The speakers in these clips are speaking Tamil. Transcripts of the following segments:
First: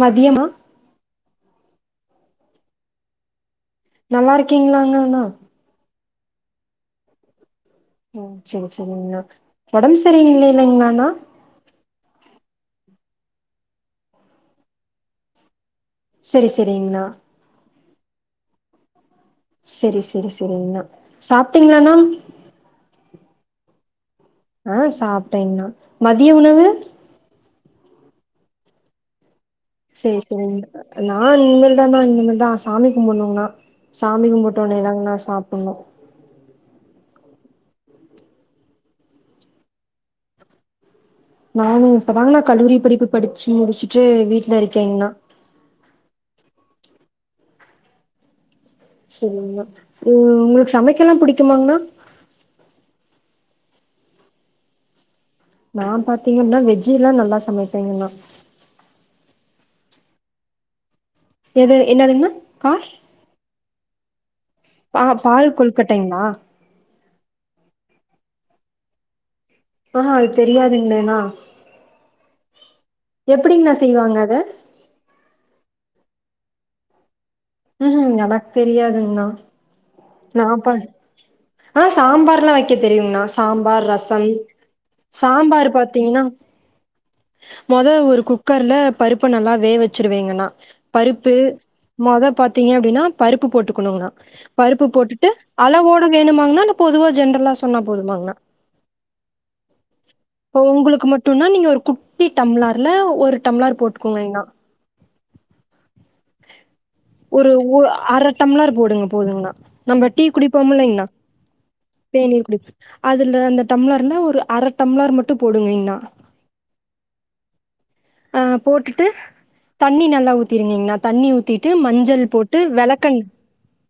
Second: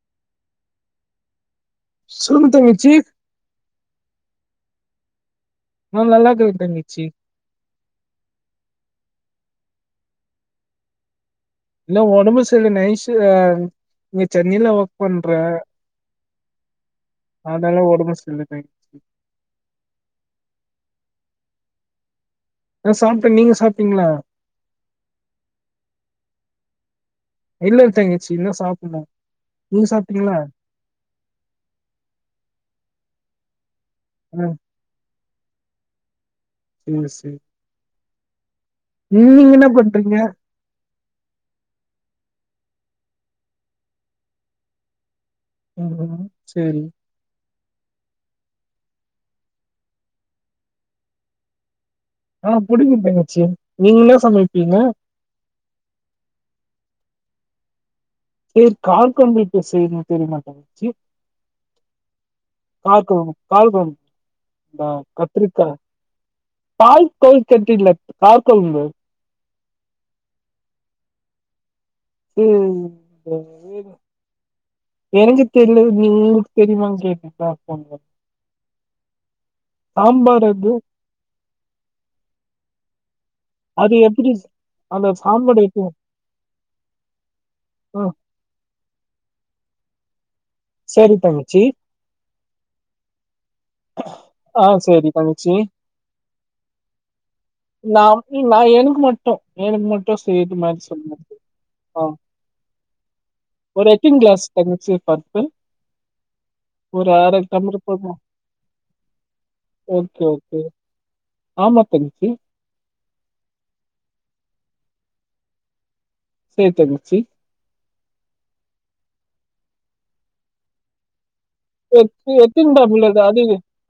மதியமா சொல்லுத்தங்கச்சி நல்லா இருக்கீங்களாங்கண்ணா நா நல்லா க இரு தங்கச்சி ம் சரி சரிங்கா உடம்பு சரியங்கள இல்லலைங்களாண்ணா இல்ல உடம்பு சல்ல நைஷ் இங்க சென்னையில ஒர்க் பண்ற சரி சரிங்கண்ணா என்ன சொல்லது சரி சரி சரிங்கண்ணா சாப்டீங்களானா சாப்டேன் நீங்க சாப்டீங்களா அஹ் சாப்டேன்னா மதிய உணவு இல்ல தங்கச்சி இன்னும் சாப்ல சரி சரி நா இனிமேல் தான் தான் இனிமல் தான் சாமி கும்பனும் நா சாமி ஆ கும்ட உன்னனே தாங்க ந சாப் உண்ணோ என்ன செய் நீ இங்க என்ன பண்றீங்க நானு இப்பதாங்க அண்ணா நா கல்லூரி படிப்பு படிச்சு முடிச்சுட்டு வீட்டுல இருக்கேங்னா ஹம் சேரி சேரிங்னா உ உங்களுக்கு சமைக்கல்லா புடிக்குமாங்கண்ணா ஆஹ் புடிக்க தங்கச்சி நீங்க என்ன சமைப்பீங்க நா பாத்தீங்கன்னா வெஜ்ஜி எல்லா நல்லா சமைப்பேங்னா சேரி காரகோழம்பு எப்டி சேய்னுன்னு தெரியமா தங்கச்சி எது என்னதுங் கார் காரக்கொழம்பு காரக்கொழம்பு இந்த பா பால் கத்திரிக்கா கொழுக்கட்டைங்களா பால் கொழு கட்டியில்ல கார கொழும்புது ஆஹ் அது தெரியாதுங்களேனா உம் எப்டிங்னா செய்வாங்க அத தெரிலயே உங்ளுக்கு தெரிமான் கேட்ட ம் ஹும் எனக் தெரியாதுங்னா நா சாம்பார் அது ப ஆ சாம்பார்லா வெக்க தெரியுங்னா சாம்பார் அது ரசம் எப்படி அந்த சாம்பார் எப்படி பாத்தீங்னா மொத ஆ ஒரு குக்கர்ல பருப் ப்ப நல்லா வே வெச்சுருவேங்கனா சரி பருப்பு தங்கச்சி மொத பாத்தீங்க அப்டினா பருப்பு போட்டுக்கணுங்னா ஆ பருப் உப்பு சரி போட்டுட்டு தங்கச்சி அளவோட வேணுமாங்னா பொதுவா ஜென்ரலா சொன்னா நான் போதுமாங்னா நான் எனக்கு மட்டும் எனக்கு மட்டும் செய்யறது மாதிரி உங்களுக்கு சொல்லுங்க மட்டுனா நீங்க ஒரு ஆ குட்டி டம்ளார் ல ஒரு டம்ளார் ஒரு எத்தின் போட்டுக்கோங்கண்ணா க்ளாஸ் தங்கச்சி பருப்பு அரை ஒரு டம்ளர் போதுமா அர டம்ளர் போடுங்க போதுங்கனா நம்ம ஓகே டீ ஓகே குடிப்போம்லைங்கனா ஆமா தங்கச்சி தேனீர் குடிப்ப அதுல அந்த டம்ளர்ல ஒரு அர டம்ளர் மட்டு போடுங்கய்கனா சேர் தங்கச்சி அ போட்டுட்டு தண்ணி நல்லா ஊத்திறிங்கனா தண்ணி ஊத்தி டு மஞ்சள் எத்- போட்டு எத்தனை டம்ளர் அது வெளக்கண் அது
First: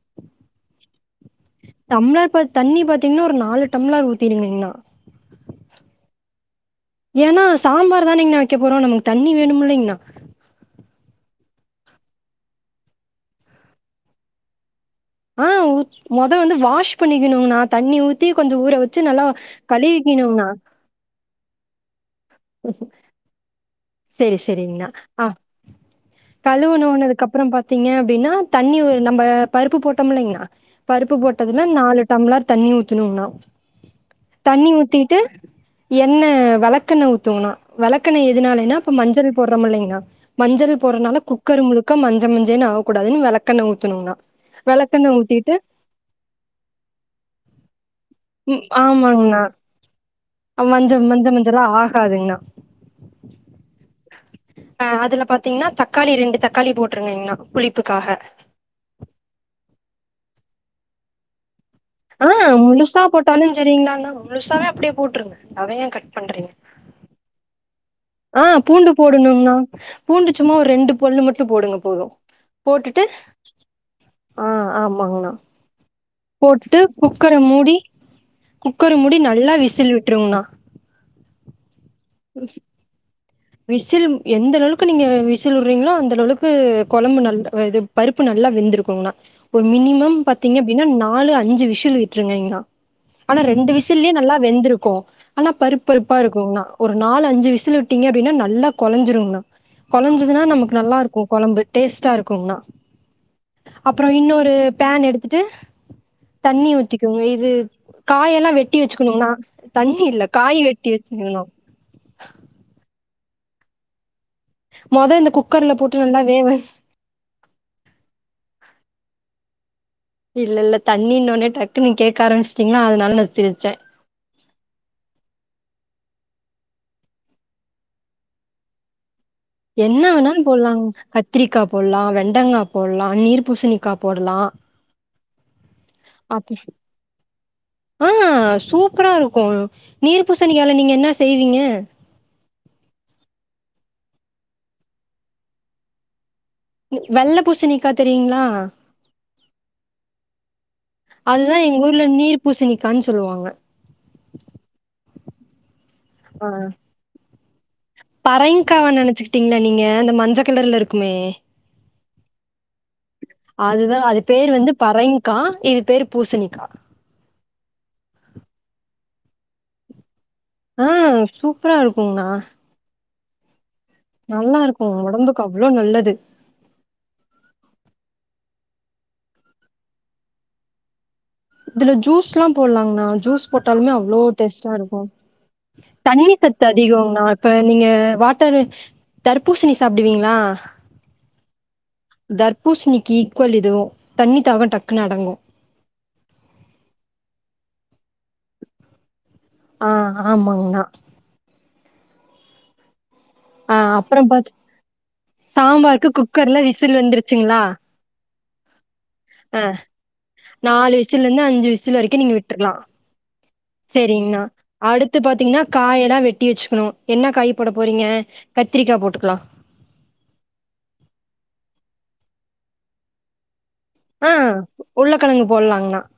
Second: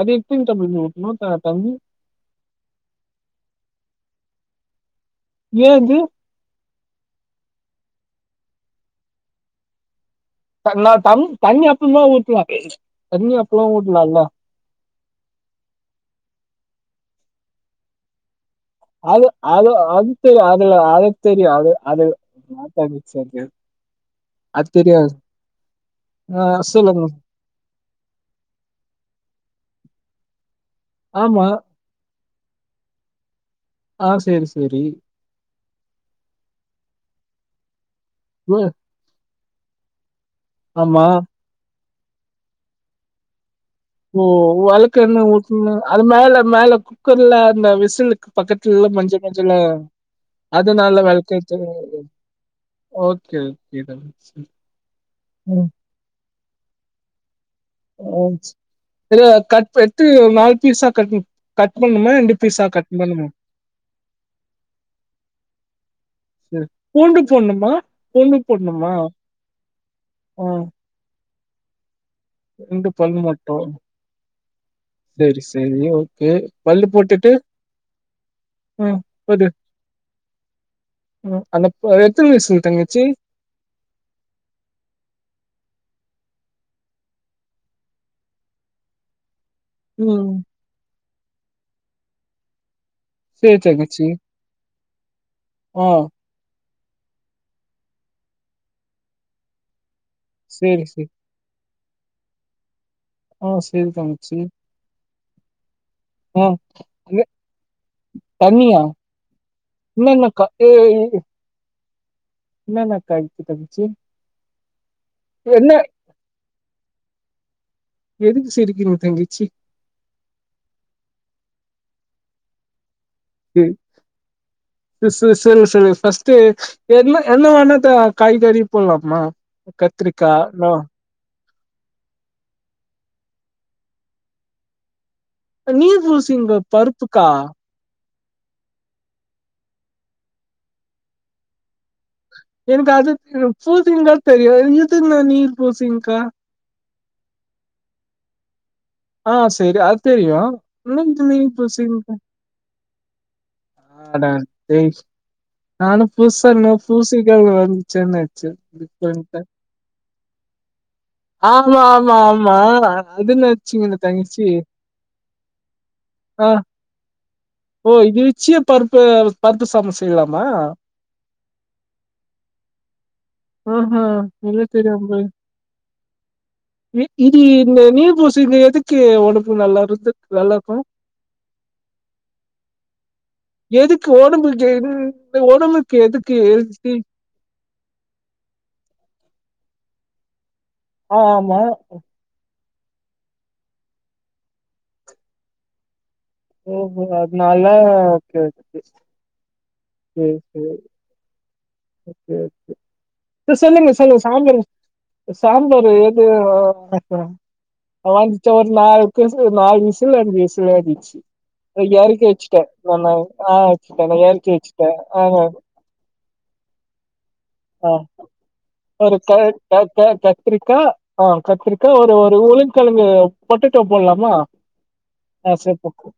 அது எத்தனை டம்ளர் ஊற்றணும் த தண்ணி டம்ளர் பாத் தண்ணி பாத்தீங்னா ஒரு நாலு டம்ளர் ஊத்திருங்கங்னா ஆ ஏ அது என்னா சாம்பார் தானேங்னா வெக்க போறோ நமக்கு தண்ணி வேணும்ல்லைங்கனா நா தண் தண்ணி அப்பறமா ஊத்தலா தண்ணி அப்பறமா ஊத்தலால்ல ஆ ஊத் மொத வந்து வாஷ் பண்ணிக்கணுங்னா தண்ணி ஊத்தி கொஞ்சோ ஊற வச்சு நல்லா அது அது அது தெரியு கழுவிக்கணுங்கண்ணா அதுல தெரியு அது அது [unintelligible] சேரி அது சேரிங்ணா தெரியாது ஆ ஆ, சொல்லுங்க கழவுணோனதுக்கு அப்றோ பாத்தீங்க அப்டின்னா தண்ணி ஒரு நம்ம பருப்பு போட்டோம்லைங்கனா பருப்பு ஆமா போட்டதுல நாலு டம்ளர் தண்ணி ஊத்தனுங்னா ஆ சரி தண்ணி சரி ஊத்திட்டு எண்ண வள ன ஊத்தவனா வெழக்கெண்ண உ- எதுனாலனா மஞ்சள் போடுறோமுல்லைங்கனா மஞ்சள் ஆமா போறனால குக்கர் முழுக் க மஞ்ச மஞ்சேனு ஆவக்கூடாதுனு வெளக் ஓ வெள்கெண்ண ஊத்னா அது மேல மேல குக்கர்ல அந்த விசிலுக்கு ம் பக்கத்துல மஞ்சள் ஆமாங்கண்ணா. மஞ்சலா மஞ்ச அதனால மஞ்ச வெள்க மஞ்சளா [unintelligible] ஆகாதுங்கண்ணா. ஓகே ஓகே டன் ஆ அதுல பாத்திங்னா தக்காளி ரெண்டு தக் காளி போட்ருங்கங்னா [inaudible] கட்டு எத்து நாய் சிறிசா கட்னு ஆஹ் முழுசா போட்டாலுஞ் சேரிங்களானா முழுசாவே அப்டியே போட்ருங்க அத ஏ கட் பண்றிங்க சரி பூண்டு போடணுமா பூண்டு ஆஹ் போடணுமா பூண்டு போடணுன்னா பூண்டு ஆ சும்மா ஒரு ரெண்டு பல்லு மட்டு டு போடுங்க போது ரெண்டு போட்டுட்டு பல் மட்டூ ஆ ஆமாங்ண்ணா சேரி சேரி ஓக் கே போட்டுட்டு பல்லு போட்டுட்டு குக்கர மூடி குக்கர உம் மூடி அது நல்லா விசில் விட்ருங்ண்ணா உம் அனக் எத்தன விசில் தங்கச்சி விசில் எந்த ளளவுக்கு நீங்க விசில் வுட்றீங்ளோ அந்த ளளவுக்கு கொழம்பு நல்ல அ இது பருப்பு நல்லா வெந்திருக்குங்னா ஒரு மினிமம் ம். பாத்தீங்க அப்டின்னா நாலு அஞ்சு விஷ் சுலு விட்ருங்கைங்ணா ஆனா சரி ரெண்டு தங்கச்சி. விசில்லியே நல்லா வெந்ருக்கூ ஆனா ஆ பருப் பருப்பா இருக்குங்ணா ஒரு நாலு அஞ்சு விசிலு விட்டீங்க அப்டினா நல்லா கொலஞ்சுருங்னா. குழஞ்சுதுனா நமக்கு சரி, நல்லா சரி. இருக்கு கொழம்பு டேஸ்ட்டா இருக்குங்ணா. ஆ சரி அப்றோ தங்கச்சி. இன்னோரு பேன் எடுத்துட்டு ஆ தண்ணி ஊத்திக்கோங் அது இது காயெல்லா வெட்டி தண்ணியா? வெச்சுக்கணுங்ண்ணா. தண்ணி இல்ல என்னென்ன காய் வெட்டி வெச்சுக்னு ன்னென்ன காய்க்கு தங்க்ச்சி மொத இந்த குக்கர்ல போட்டு நல்லா வேவை எதுக்கு சிரிக்கிறீங்க தங்கச்சி? இல்ல இல்ல தண்ணின்னொனே டக் டு நீங்கேக்க ஆரம்மிச்ட்டீங்ளா அதனால நா சிரிச்சே உம் ம் சே சேரிங்க சொல்லுங்க ஃபஸ்ட் சேர் என்ன என்ன வேணா தா காய்கறி போட்லாமா என்ன வேணாலு போட்லாங் கத் த்ரிக்கா போட்லா வெண்டங்கா போட்லா நீர்பூசணிக்கா போடலா அஹ் நீர்பூச்ணிக்கா பருப்புக்கா ஆஹ் சூப்பரா இருக்கு நீர்ப்பூசணிக்கால நீங்க என்ன செய்வீங்க எனக்கு அது பூசிணின்தா தெரியு இதென்ன நீர் பூசிணிக்கா வெள்ள பூசணிக்கா தெரியுங்ளா ஆஹ் சேரி அது தெரியு இன்னு [inaudible] கான் சொல்வாங்க ஆஹ் டன் சேரி சே நானு ஆ பூசாம பூசி செல்வது சேர்னா சேர் பரங்கிக்காவ டிஃப்ரெண்ட்டா நெனச்சுக்கிட்டீங்களா நீங்க அந்த மஞ்ச கலர்ல இருக்குமே ஆமா ஆமா ஆமா அதுன்னாச்சு உங்க அதுதான் அது தங்க்ச்சி பேர் வந்து பறைங்கா இது பேர் ஆஹ் பூசணிக்கா ஓ இது வெச்சு பாரு ப்ப பருத்த சாதம் செய்யலாம் ஆஹ் சூப்பரா இருக்குங்கண்ணா ஆஹ் நல்லா ஹஎங்களுக்கு இருக்கும் தெரியாம போயிர் உடம்புக்கு அவ்வளோ நல்லது இது இந்த நீல் பூசி இங்க எதுக் உடம்பு நல்லா இருந்தா நல்லா இருக்கும் இதுல ஜூஸ்லாம் போடலாங்கண்ணா ஜூஸ் போட்டாலுமே எதுக்கு அவ்வளோ டேஸ்டா உடம்புக்கேடு இருக்கும் உடம்புக்கு தண்ணி எதுக்கு சத்து ஏசி அதிகங்கண்ணா இப்ப நீங்க வாட்டரு தர்பூசணி சாப்பிடுவீங்களா ஆ ஆமா தர்பூசணிக்கு ஈக்குவல் இதுவோ தண்ணி தாகம் டக்குனுு அடங்கும் ஓஓ அதுனால [unintelligible] ஆ சர் சர் ஆமாங்கண்ணா ஓகே ஒகே ஆ சொல்லுங்க சொல்லுங்க அப்புறம் சாம்பார் பார்த்து சாம்பார் சாம்பாருக்கு ஏது குக்கர்ல விசில் வந்துருச்சுங்களா வாங்கட்டேன் ஒரு ஆ நாலு வீசுல அஞ்சு விசில் நாலு ஏடிடுச்சு விசில்ல இருந்து அஞ்சு விசில் வரைக்கும் இறக்கி நீங்க வச்சுட்டேன் விட்டுறலாம் ந ஆஹ் வச்சிட்டேன் நா சரிங்கண்ணா. இறக்கி வச்சிட்டேன் ஆமாஆமா பீச்சுக்கணும் என்ன காய்ப்போட போறீங்கே ஒரு கை க க கத்திரிக்கா ஆஹ் கத்திரி ஒரு ஒரு உள்ளங்கிழங்கு ஆஹ் உள்ளக்கிழங்கு ஆ சரி போடலாங்கண்ணா போ-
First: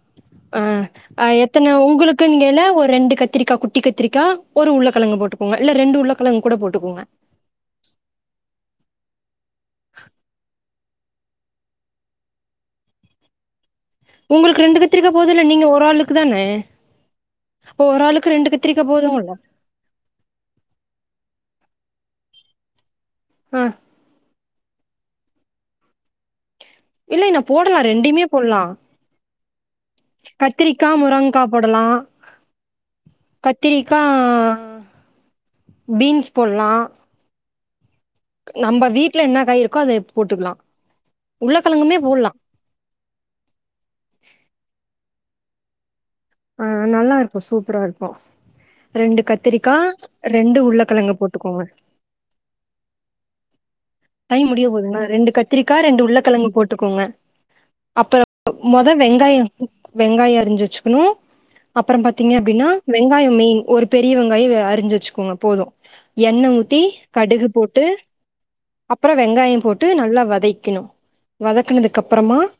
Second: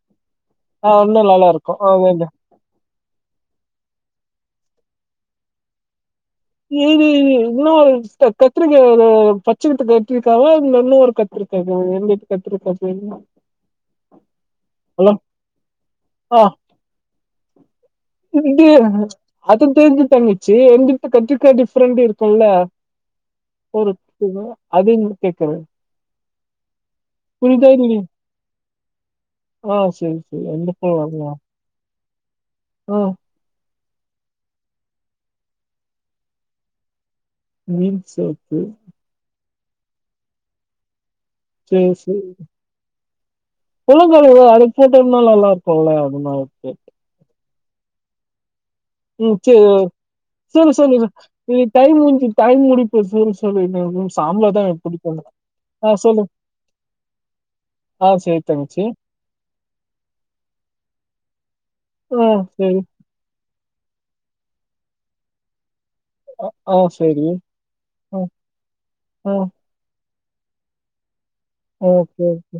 ஆ இன்னும் நல்லா அஹ்்எத்தன இருக்கும் ஆ உங்களுக்கு வேண்டாம் நீங்களே ஒரு ரெண்டு கத்திரிக்கா குட்டி கத்திரிக்கா ஒரு உள்ள கலங்க போட்டுக்கோங்க இல்ல ரெண்டு உள்ளக் இது இ இன்னா கத்திரிக்காவே பச்சை நெறத்துக்கு வெட்டி இருக்காங்களா இல்ல இன்னொரு கத்திரிக்காவா எந்த கத்திரிக்கா [unintelligible] உங்களுக்கு ரெண்டு கத்திரிக்கா போதும்ல நீங்க ஒரு ஆளுக்கு ஆ தானே இப்போ ஒரு ஆளுக்கு இது கத்திரிக்காய் போதும்ல? அது தெரிஞ்சி தங்கச்சி என்கிட்ட கத்திரிக்கா டிஃபரண்டா இருக் தொல்ல ஆ ஒரு பிள்ள அது என்ன தேக்கிற இல்ல இல்ல போடலாம் ரெண்டையுமே போடலாம் ஆ சரி சரி அந்த கத்திரிக்கா பழம் வரலாம் முருங்கா போடலாம் ஆ கத்திரி கா பீன்ஸ் போடலா [unintelligible] நம்ம வீட்ல என்ன காய் இருக் உட்காரு எடுத்து போட்டுக்கலாம் சேரி உருளைக்கிழங்குமே போடலாம். சேரி உள்ளக்கெழங்கு அதுல போட்டோம்னா நல்லாருக் குல்ல என்னாச்சு கு சூப்பரா இருக்கு ரெண்டு உம் சேரி கத்திரிக்கா ரெண்டு சேரி சொல்லுங்க உருளக்கெழங்கு போட்டுக்கோங்க உம் டைம் முடிஞ்ச்சு டைம் முடியப்போது சேரி தெர்லைங் டைம் முடிய போதுங்க ரெண்டு கத்திரிக்கா ஆ ரெண்டு சொல்லு உள்ளகெழங்கு போட்டுக்கோங்க ஆ அப்ற சரி தங்கச்சி மொத வெங்காய வெங்காய அரிஞ்சு வச்சுக்கணு அப்பற ஆ பாத்தீங்க அப்டினா சரி வெங்காய மெய்ன் ஒரு பெரிய வெங்காய அ அரிஞ்சு வச்சுக்கோங்க போது ஆ எண்ணெ ஆ, ஊத்தி சரி கடுகு போட்டு ஆ அப்பற ஆ வெங்காயம் போட்டு நல்லா வதைக்கணு வதக்குனதுக்கு ஓகே அப்பறமா ஓகே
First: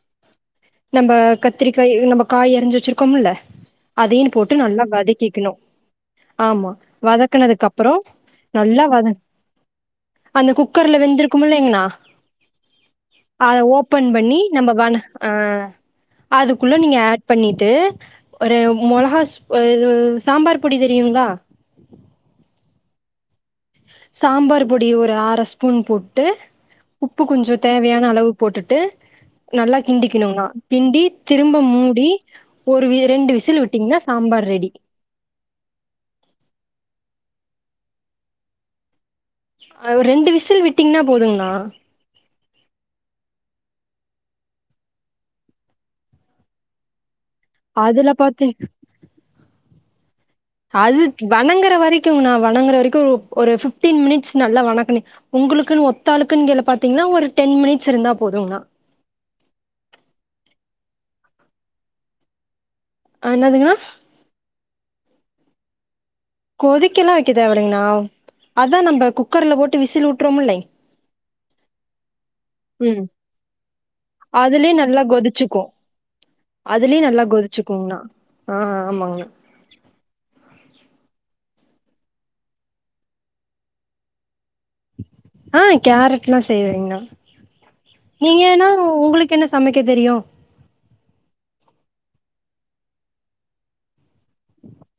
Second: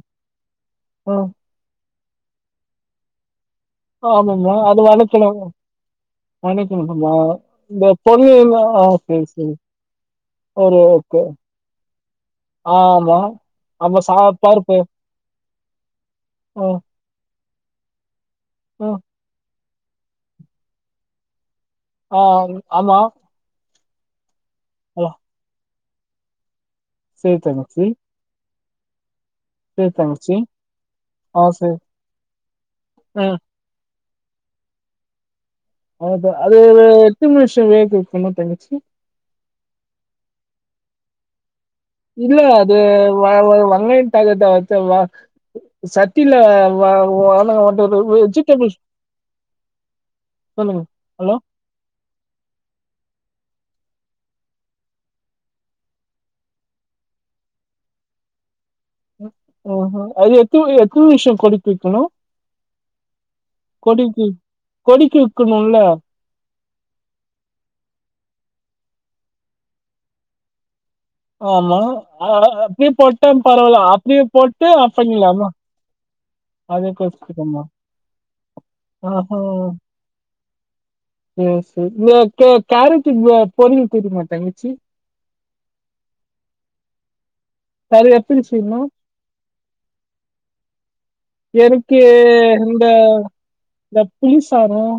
நம்ப ஆ கத்திரிக்காய் இது நம்ப காய் அரிஞ்சு வச்சிருக்கோம்ல அதையு ஆமமா போட்டு அது நல்லா வணக்கலாமா வதக்கிக்கணு ஆமா வணக்கணு கொஞ்ச வதக்குனதுக்கு இந்த அப்பறோ தொன்னையெல்லா நல்லா வத சேரி சேரி ஒரு கொ டிங்ளா அத ஆமா ஓப்பன் சா பண்ணி நம்ப பருப்பு வணக் ஆஹ் ஆ அதுக்குள்ள நீங்க ஆட் பண்ணிட்டு ஒரு ஆ மொலகாஸ் உ சாம்பார் பொடி தெரியுங்ளா ஆஹ் ஆமா சாம்பாரு பொடி ஹலோ ஒரு ஆர ஸ்பூன் புட்டு உப்பு சரி கொஞ்சம் தங்கச்சி தேவையான அளவு போட்டுட் ட்டு நல்லா சரி தங்கச்சி கிண்டிக்கணும்னா கிண்டி ஆ திரும்ப சரி மூடி ஒரு ஆ ரெண்டு விசில் விட்டீங்கன்னா சாம்பார் ரெடி வே கொண தங்கச்சு ரெண்டு விசல் விட்டீங்கன்னா போதுங்கன இல்ல அது வங்க வெங்கா எகுது சட்டில வா வா அதுல பாத்தே சொல்லுங்க அது ஹலோ வணங்குற வரைக்கும் நா வணங்குற வரைக்கும் ஒரு பிப்டீன் மினிட்ஸ் நல்லா வணக்கண உங்களுக்குன்னு ஒத்தாளுக்குன்னு க பாத்தீங்கன்னா ஒரு டென் மினிட்ஸ் இருந்தா போதும்னா ஹ அது எத்த எத்தன நிமிஷம் கொதிக்கவைக்கணும் அஹ் என்னதுங்க நா கொடிக்கு வக்கணும்ல கொதிக்க எல்லாம் வைக்க தேவை இல்லன்னா அதா நம்ம குக்கர்ல போட்டு விசில் விட்டுறோம்லலை ஆமா அப்படி போட்டு பரவால அப்படிய போட்டு அதுலயே ஆஃப் நல்லா பண்ணிலாமா கொதிச்சுக்கு அதுலயே நல்லா அதுகோசம் கொதிச்சுக்குங்கண்ணா ஆமாங்கண்ணா ஆஹ ஆ [inaudible] [unintelligible] காரெட் பொரியல் தெரியுமா தங்க ஆஹ் கேரட்ல்லாம் செய்வேங்கண்ணா அது எப்படி நீங்க அண்ணா செய்யணும்? உங்களுக்கு என்ன சமைக்க தெரியும் எனக்கு ஏ இந்த இந்த புலிசாதம்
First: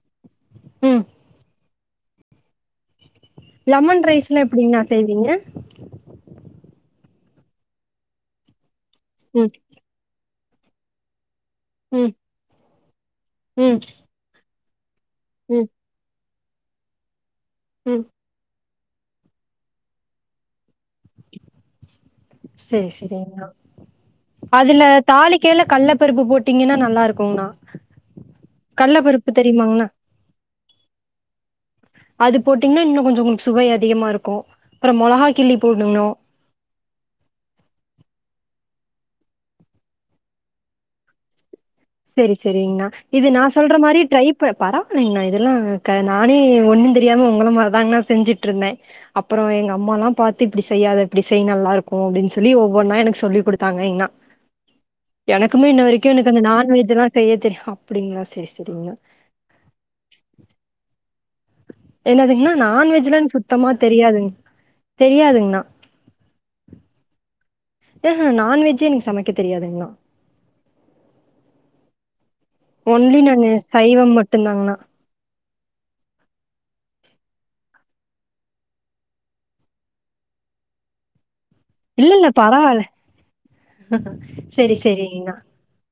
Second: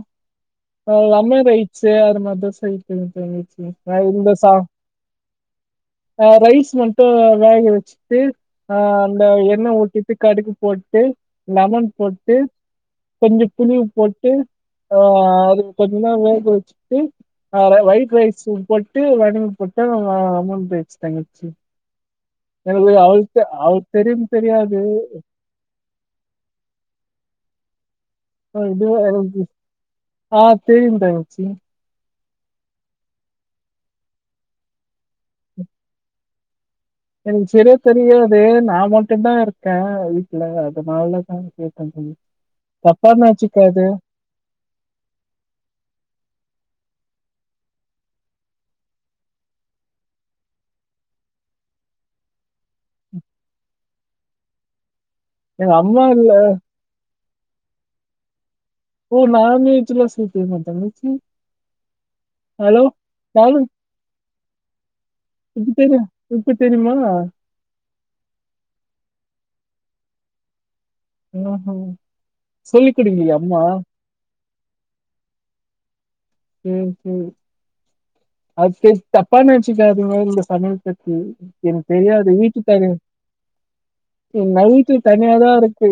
ஆஹ ம் லெம ரைஸ் ஸ்ஏ அது மாதிரி தா செய்ய தெரியும் லெமன் சரி இந்த ரைஸ்லா சாதம் எப்டிங்கண்ணா செய்வீங்க ரைஸ் வேக வச்சுட்டு ஆஹ் அந்த ம் என்ன ஊத்திட்டு கடுகு போட்டு லெமன் ம் போட்டு கொஞ்சம் ம் புளியும் போட்டு ஆ ம் கொஞ்ச நேர வே கோச்சுட்டு ஆஹ் ம் வைட் ரைஸ் உப்பு விட்டு வடக போட்டா முடிச்சு தங்கச்சி சரி எனக்கு அவளுக்கு சரிங்ண்ணா அவளுக்கு தெரியும் தெரியாது அதுல தாலிக்கைல கள்ள பருப்பு போட்டீங்கன்ணனா நல்லா இருக்குங்கண்ணா ஆ இது கல்லப்பருப்பு தெரியுமாங்கண்ணா ஆ செரிங்க தங்கச்சி அது போட்டீங்கன்னா இன்னும் கொஞ்சம் சுவை அதிகமா இருக்கும் அப்புறம் மொளகா கிள்ளி போடணும் எனக்கு சரியா தெரியாது நான் மட்டும்தான் இருக்கே வீட்ல அதனாலதான் கேக் சரி சரிங்கண்ணா இது நான் சொல்ற மாதிரி ட்ரை பரவலேங்கண்ணா இதெல்லாம் நானே ஒண்ணு தெரி தெரியாம உங்கள மாதிரி தாங்கணா செஞ்சுட்டு இருந்தேன் அப்புறம் எங்க அம்ம எல்லாம் பார்த்து இப்படி செய்யாத இப்படி செய் நல்லா இருக்கும் அப்படின்னு சொல்லி ஒவ்வொன்னா எனக்கு சொல்லி கொடுத்தாங்க அண்ணா எனக்குமே எங்க இன்ன அம்மா வரைக்கும் எனக்கு இல்ல அந்த நான் இதெல்லாம் செய்ய தெரியும் அப்படிங்களா சரி சரி ஓ நான் நீச்சல்லான் சேர்த்துடனுமா தங்கச்சி என்னதுங்கண்ணா ஹலோ நான்வெஜ்லாம் நானும் சுத்தமா தெரியாது தெரியாதுங்கண்ணா ஆ ஏஹஹ நான்வெஜ்ஜே எனக்கு சமைக்க தெரியாதுங்கண்ணா ம் ஒன்லி நானு சைவம் மட் டு ந்தாங்கனா சேரி சேரி அது தப்பா நினைச்சிக்காதிங்கோ இந்த சமையல் பத்தி எனக்கு இல்ல இல்ல தெரியாது பரவால்ல. வீட்டு [unintelligible] சரி நைட்டு சரிங்கண்ணா. தனியாதான் இருக்கு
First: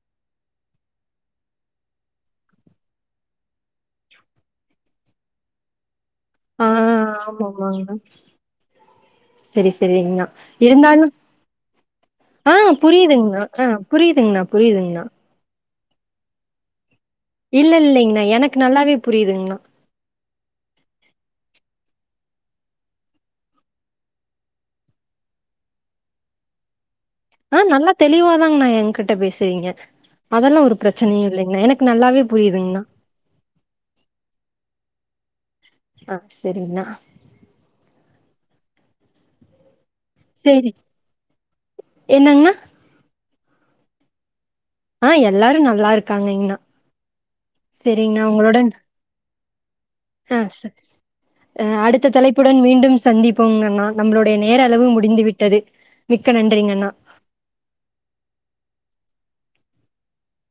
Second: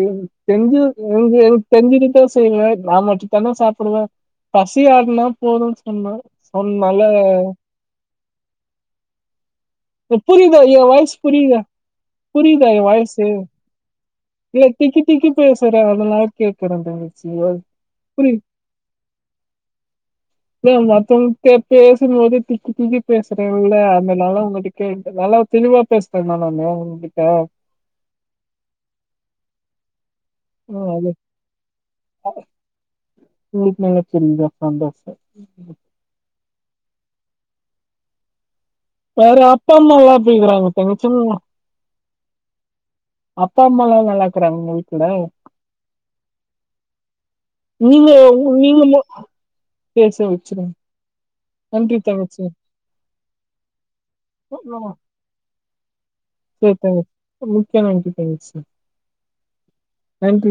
செஞ்சு எங்க எங்க தெஞ்சுட்டுதான் செய்வேன் நான் மட்டும்த்தானே சாப்பிடுவேன் பசி ஆடினா போனோஸ் நம்பர் ஆ சொண் நால ஆமாமாங்கண்ணா. சரி சரிங்கண்ணா புரியுதா என் இருந்தாலும் வாய்ஸ் புரியுதா ஆ புரியுதா என் வாய்ஸ் புரியுதுங்கண்ணா ஆ புரியுதுங்கண்ணா புரியுதுங்கண்ணா சரி அதநால்ல கேக்கறன் தாயி இல்ல இல்லலைங்கண்ணா எனக்கு நல்லாவே புரியுதுங்கண்ணா இ மத்தவங்கிட்ட பேசும்போது தக்குி திக்கி பேசுறேன்ல்ல அந்தனால உங்கிட்ட கேன் நல்லா தெளிவா பேசுறேன் நான் உங்க ஆ நல்லா தெளிவாதாங்க நா எ்கிட்ட பேசுறீங்க அதெல்லாம் ஒரு பிரச்சனையும் இல்லைங்கண்ணா எனக்கு நல்லாவே புரியுதுங்கண்ணா உங்களுக்கு நல்லா தெரியுதா ஃப்ரெண்ட் ஆஃப் ஆ சரிண்ணா வேற [unintelligible] அப்பா அம்மா லாம் எப்படி இருக்காங்க சரி தங்கச்சி என்னங்கண்ணா? அப்பா அம்மா லாம் நல்லா இருக் ங்கலா ஆ வீட்ல எல்லாரும் நல்லா இருக்காங்கங்கண்ணா. நீங்க சரிங்கண்ணா உங்களுடன் நீங்க பேச ஆ வச்சிருங்க சரி நன்றி அடுத்த தங்கச்சி தலைப்புடன் மீண்டும் சந்திப் பூங்க நா நம்மளுடைய நேர அளவு முடிந்து விட்டது மிக்க நன்றிங்கண்ணா. [unintelligible] நன்றி